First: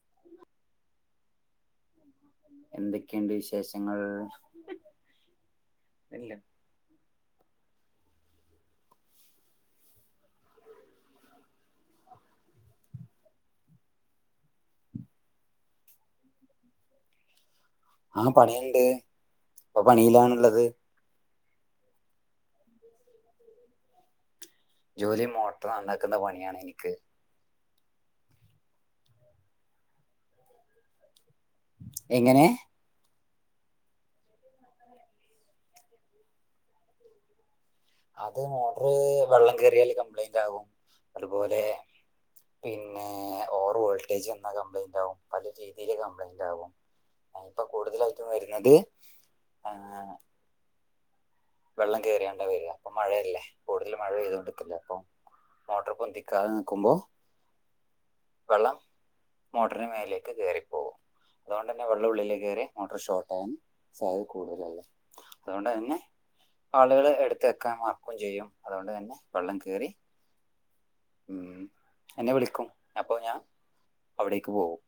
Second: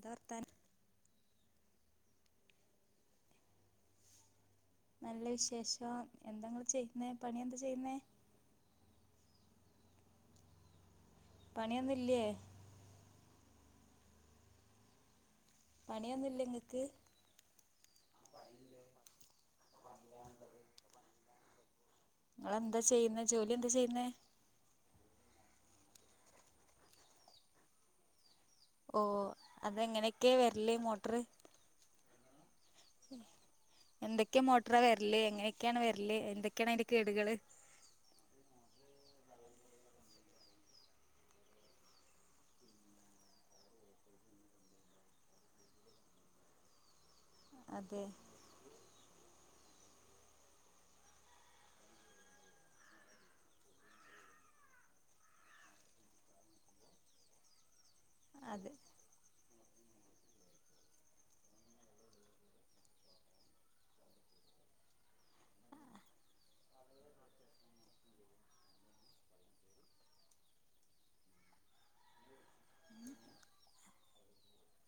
ത്താ വർത്താനം. എന്തൊക്കെണ്ട് വിശേഷങ്ങൾ? നല്ല വിശേഷം. എന്താ ങ്ങള് ചെയ്യുന്നേ. പണി എന്താ ചെയ്യുന്നേ. പണിയൊന്നും ല്യേ.? പണിയൊന്നുംല്ലെ ങ്ങക്ക്? ആഹ്! പണിയുണ്ട്. പ്പൊ പണിയിലാണുള്ളത്. ങ്ങളെന്താ ചെയ്യുന്ന. ജോലി എന്താ ചെയ്യുന്നെ? ജോലി മോട്ടറ് നന്നാക്കുന്ന പണിയാണ് എനിക്ക്. ഓഹ്! അതെങ്ങനെക്കെ വരല്. മോട്ടറ്. എങ്ങനെ? എന്തൊക്കെ മോട്ടറ വരല്? എങ്ങനെക്കെയാണ് വരല്? എന്തൊക്കെണ് അതിന്റെ കേടുകള്? അത് മോട്ടർ വെള്ളം കയറിയാല് കംപ്ലൈന്റാകും. അതുപോലെ പിന്നെ ഓവർ വോൾട്ടേജ് വന്നാ കംപ്ലൈന്റാകും. പല രീ രീതില് കംപ്ലൈന്റാകും. ആഹ്പ്പം അതെ കൂടുതലായിട്ടും വരുന്നത് ആഹ്! വെള്ളം കയറിയേണ്ട വര. പ്പൊ മഴല്ലേ. കൂടുതലും മഴ പെയ്തുകൊണ്ടിരിക്കല്ലേ. അപ്പൊ മോട്ടോർ പൊന്തിക്കാതെ നിക്കുമ്പോ അതെ വെള്ളം മോട്ടറിന് മേലേക്ക് കയറിപ്പോകും. അതുകൊണ്ട് തന്നെ വെള്ളം ഉള്ളില് കയറി മോട്ടർ ഷോർട്ടൻ സാധ്യത കൂടുതല ല്ലേ. അതുകൊണ്ട് തന്നെ ആളുകൾ എടുത്ത് വക്കാൻ മാർക്കുകയും ചെയ്യും അതുകൊണ്ട് തന്നെ വെള്ളം കയറി എന്നെ വിളിക്കും അപ്പോൾ ഞാൻ അവിടേക്ക് പോകും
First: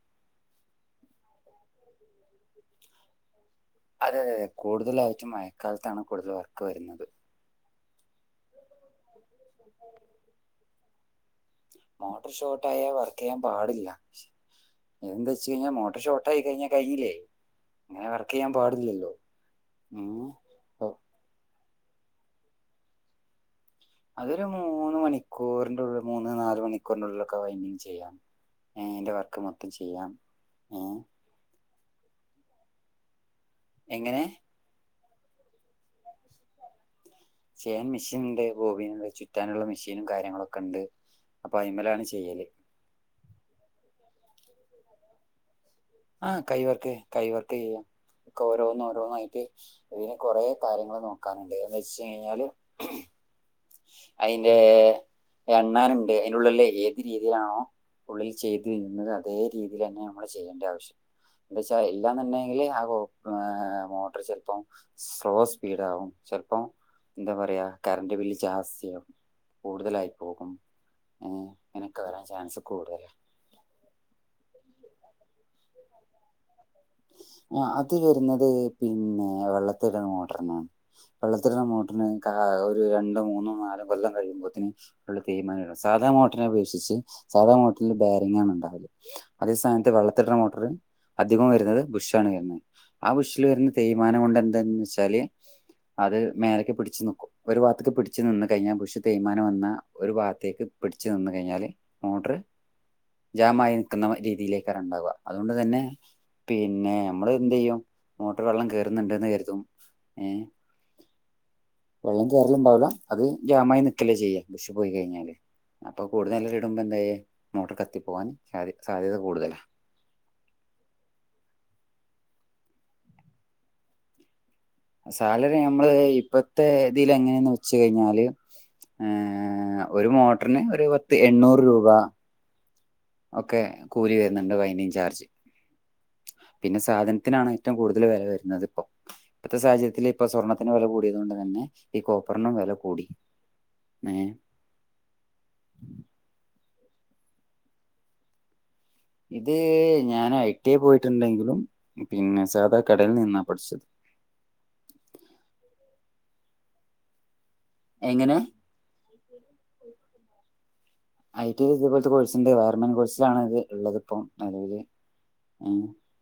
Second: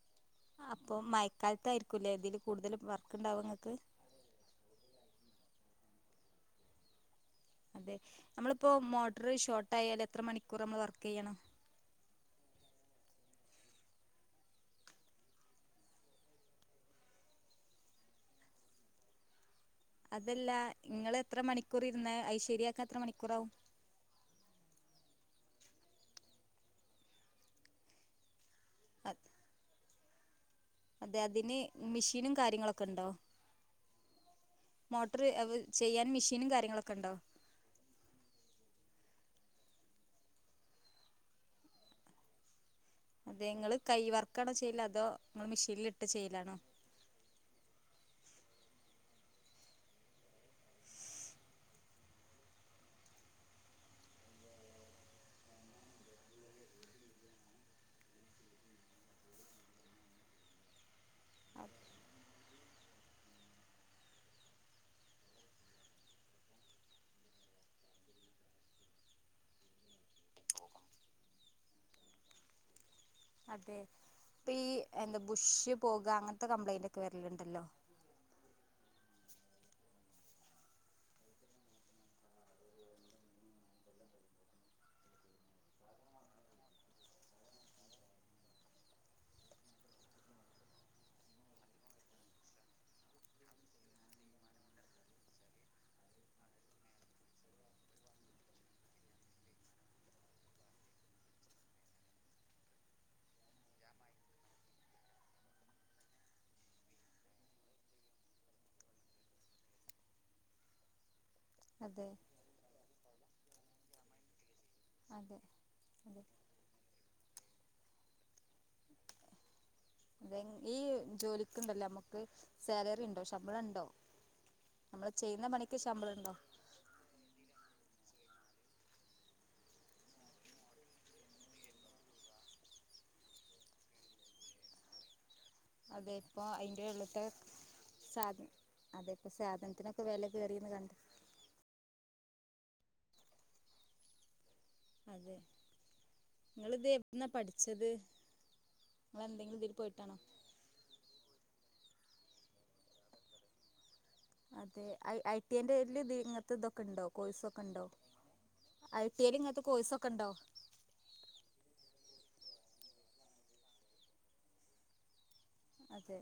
അപ്പം മയക്കാലത്തായിരിക്കുംല്ലേ ഇതിൽ കൂടുതൽ വർക്ക് ഉണ്ടാവും നിങ്ങൾക്ക് അതെ അതെെ കൂടുതല ആയിട്ട് മഴക്കാലത്താണ് കൂടുതൽ വർക്ക് വരുന്നത് അതെ നമ്മളിപ്പോ മോട്ടർ ഷോർട്ട് ആയാൽ എത്ര മണിക്കൂർ നമ്മൾ വർക്ക് ചെയ്യണം മോട്ടർ ഷോർട്ടായൽ വർക്ക് ചെയ്യാൻ പാടില്ല എന്ത് വെച്ച് കഴിഞ്ഞാ മോട്ടർ ഷോർട്ടായി കഴിഞ്ഞാ കഴിഞ്ഞില്ലേ അങ്ങനെ വർക്ക് ചെയ്യാൻ പാടില്ലല്ലോ ഉം. അതല്ല അപ്പോൾ നിങ്ങള് എത്ര മണിക്കൂർ ഇരുന്ന അത് ശരിയാക്കാൻ എത്ര മണിക്കൂറ ആവും അതൊരു മൂന്ന് മണിക്കൂറിൻ്റെ ഉള്ളിൽ മൂന്ന് നാല് മണിക്കൂറിൻ്റെ ഉള്ളിലൊക്കെ വൈൻ്റിംഗ് ചെയ്യാം എന്റെ വർക്ക് മൊത്തം ചെയ്യാം അതെ അതിന് മെഷീനും കാര്യങ്ങളൊക്കെ ഉണ്ടോ എങ്ങനെ മോട്ടർ ചെയ്യാൻ മെഷീനും കാര്യങ്ങളൊക്കെ ഉണ്ടോ ചെയ്യാൻ മെഷീണ്ട് ഭോബി ചുറ്റാന്ള്ള മിഷീനും കാര്യങ്ങളൊക്കെ ഇണ്ട് അപ്പൊ ഐമെലാണ് ചെയ്യല് അതെ ഇങ്ങള് കൈ വർക്കാണോ ചെയ്യല് അതോ ഇങ്ങള് മിഷീൻല്ട്ട് ആഹ് കൈവർക്ക് കൈവർക്കെയ്യും ഒക്കോരോന്ന് ഓരോന്നായിട്ട് ഐന് കൊറെ കാര്യങ്ങള് നോക്കാന്ണ്ട്ന്ന് വെച്ച് കഴിഞ്ഞാല് ഐൻ്റെ എണ്ണാന്ണ്ട് ഐൻ്റുള്ള്ല് ഏത് രീതിയിലാണോ ഉള്ളിൽ ചെയ്ത് നിന്നുന്നത് അതേ രീതിയിലെന്നെ നമ്മള് ചെയ്യേണ്ട്യെ ആവശ്യണ്ട് എന്തെച്ചാ എല്ലാന്ന്ണ്ടെങ്കില് ഏഹ് മോട്ടർ ചെൽപ്പം സ്ലോ സ്പീഡാകും ചെൽപ്പോ എന്താ പറയാ കറണ്ട് ബില്ല് ജാസ്ഥി ആവും കൂടുതലായി പോകും ഏഹ് അങ്ങനൊക്കെ വെരാൻ ചാൻസ് കൂട്തലാ അതെ ഇപ്പ ഈ എന്താ അതേബുഷ് പോകാ അങ്ങൻത്തെ കംപ്ലൈന്റൊക്കെ വെര്ല്ണ്ടല്ലോ ആഹ് അത് വെര്ന്നത് പിന്നെ വെള്ളത്തിട്ണ മോട്ടർണാണ് വെള്ളത്തില്ടെ മോട്ടിർന് ഒരു രണ്ടോ മൂന്നോ നാലോ കൊല്ലം കഴ്യുമ്പോത്തിന് തെയ്മാനം വെരും സാധാ മോട്ടർനെ അപേക്ഷിച്ച് സാധാ മോട്ടർല് ബാരിങ്ങാണ് ഇണ്ടാവല് അതേ സമയത്ത് വെള്ളത്ത്ട്ണ മോട്ടറ് അധികോം വെര്ന്നത് ബുഷ് ണ് വെര്ന്നത് ആ ബുഷ്ല് വെര്ന്ന തേയ്മാനം കൊണ്ട് എന്താന്ന് വെച്ചാല് അത് മേലക്കാ പിട്ച്ച് നിക്കും ഒരു വാത്ത്ക്ക് പിട്ച്ച് നിന്ന് കഴിഞ്ഞാല് ബുഷ് തേയ്മാനം വന്നാ ഒരു വാത്തേക്ക് പിട്ച്ച് നിന്ന് കഴിഞ്ഞാല് മോട്ടറ് ജാമായി നിക്കുന്ന രീതിയിലേക്കാരം ഇണ്ടാവാ അതോണ്ട് തെന്നെ പിന്നെ നമ്മള് എന്തെയ്യും മോട്ടറ് വെള്ളം കേറ്ന്ന്ണ്ട്ന്ന് കര്തും ഏഹ് അതെ കേറ്ല്ണ്ടാവൂല അത് ജാമായി നിക്കല്ലേ ചെയ്യാ ബുഷ് പോയി കഴിഞ്ഞാല് അതെ അപ്പൊ അതെ കൂടുതല് കുടുംമ്പന്തായെ മോട്ടറ് കത്തി പോവാൻ സാ സാധ്യത കൂട്തലാ അതെ ഈ ജോലിക്ക് ഇണ്ടല്ലോ നമ്മക്ക് സാലറി ഇണ്ടോ ശമ്പള ഇണ്ടോ സാലറി നമ്മള് ഉണ്ടോ ഇപ്പത്തെ ഇതീല് എങ്ങനേന്ന് വെച്ച് കഴിഞ്ഞാല് ഒരു മോട്ടർന് ഒരു പത്ത് എണ്ണൂറ് രൂപ ഒക്കെ കൂലി വെര്ന്ന്ണ്ട് വൈനിങ്ങ് ചാർജ് അതേ ഇപ്പോ പിന്നെ ഐന്റെ ഉള്ള്ത്തെ സാധനത്തിനാണ് ഏറ്റവും കൂടുതൽ സാധൻ അതേപ്പോ സാധനത്തിനൊ ഇതില് ഇപ്പൊ സ്വർണ്ണത്തിന് വെല കൂടിയത് കൊണ്ട് തന്നെ ഈ കോപ്പറിനും വെല കൂടി ഏഹ് അതെ ഇങ്ങള്ത് എവ്ട്ന്നാ പഠിച്ചത് ഇത് നിങ്ങളെന്തെങ്കിലും ഇതിൽ പോയിട്ടാണോ ഞാന് ഐ ടി എ പോയിട്ട്ണ്ടെങ്കിലും പിന്നെ സാധാ കടയിൽ നിന്നാ പഠിച്ചത് അതെ ഐ ഐ ടി ഏൻ്റേതില് ഇ ഇങ്ങൻത്തെ ഇതൊക്കെ ഇണ്ടോ കോഴ്സൊക്കെ ഇണ്ടോ? എങ്ങനെ? ഐ ടി ഏയില് ഇങ്ങൻത്തെ കോഴ്സൊക്കെ ഇണ്ടോ? ഐ ടി ഏല് ഇതേപോലത്തെ കോഴ്സ്ണ്ട് വേർമെൻ കോഴ്സിലാണ് അത് ഇള്ളത്പ്പോ നെലവില് ഏഹ് അതെ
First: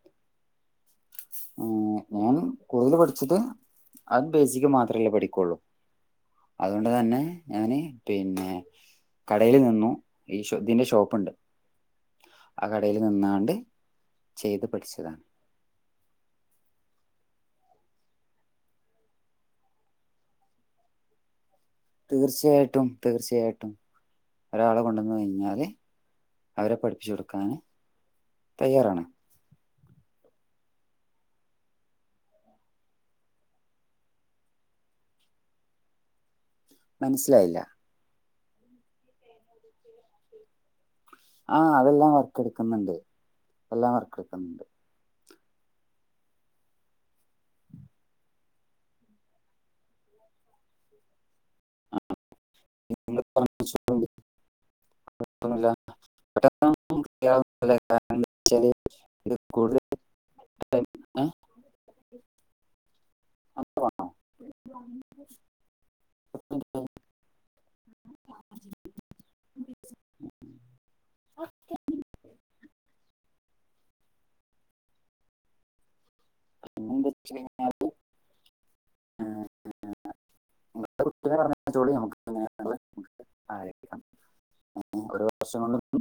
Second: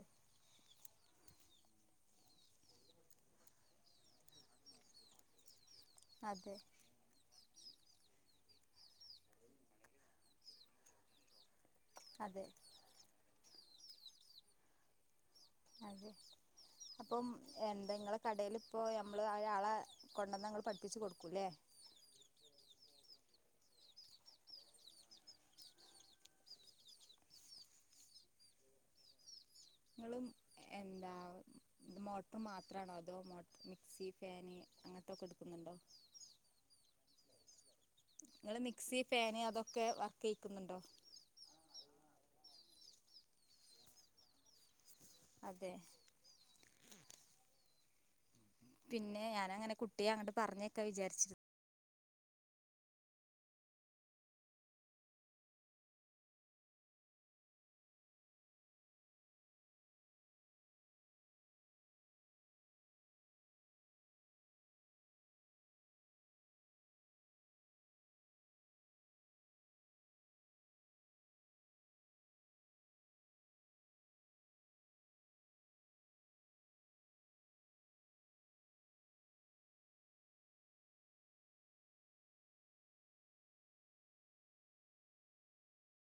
ഏഹ് ഞാൻ കൂടുതല് പഠിച്ചത് അത് ബേസിക്ക് മാത്രല്ലേ പഠിക്കൊള്ളൂ അതെ [unintelligible] തന്നെ ഞാന് പിന്നെ കടേല് നി ന്നു ഈ ഇതിന്റെ ഷോപ്പുണ്ട് അതെ ആ കടയില് നിന്നാണ്ട് ചെയ്ത് പഠിച്ചതാണ് അതെ അപ്പം എന്താ ഇങ്ങളെ കടേല് ഇപ്പോ നമ്മള് ഒരാളെ കൊണ്ടെന്നാ ഇങ്ങള് പഠിപ്പിച്ച് കൊടുക്കൂലേ തീർച്ചയായിട്ടും തീർച്ചയായിട്ടും ഒരാളെ കൊണ്ടന്ന് കഴിഞ്ഞാല് അവരെ പഠിപ്പിച്ച് കൊടുക്കാന് തയ്യാറാണ്. ഇങ്ങളും എന്താ ഇത് മോട്ടർ മാത്രാണോ അതോ മോട്ടർ, മിക്സി, ഫേന് അങ്ങൻത്തൊക്കെ എട്ക്കുന്നുണ്ടോ? മനസ്സിലായില്ലാ ഇങ്ങള് മിക്സി ഫാന് അതൊക്കെ വർക്ക് ചെയ്യിക്കുന്നുണ്ടോ? ആഹ് അതെല്ലാം വർക്കെടുക്കുന്നുണ്ട് എല്ലാം വർക്ക് എടുക്കുന്നുണ്ട് അതെ പിന്നെ ഞാനങ്ങനെ കുട്ടിയെ അങ്ങട്ട് പറഞ്ഞയക്കാ വിചാരിച്ചിരുന്നു [unintelligible] ചെയ്യാവുന്നതല്ലേ? കാരണം വെച്ചാല് ഇത് കൂടുതൽ ഏ? അത് പറ. [unintelligible] [unintelligible] കഴിഞ്ഞാല് ഏഹ് [unintelligible] കുട്ടികളെ പറഞ്ഞയച്ചോളി [unintelligible] [unintelligible] ഒരു വർഷം [unintelligible]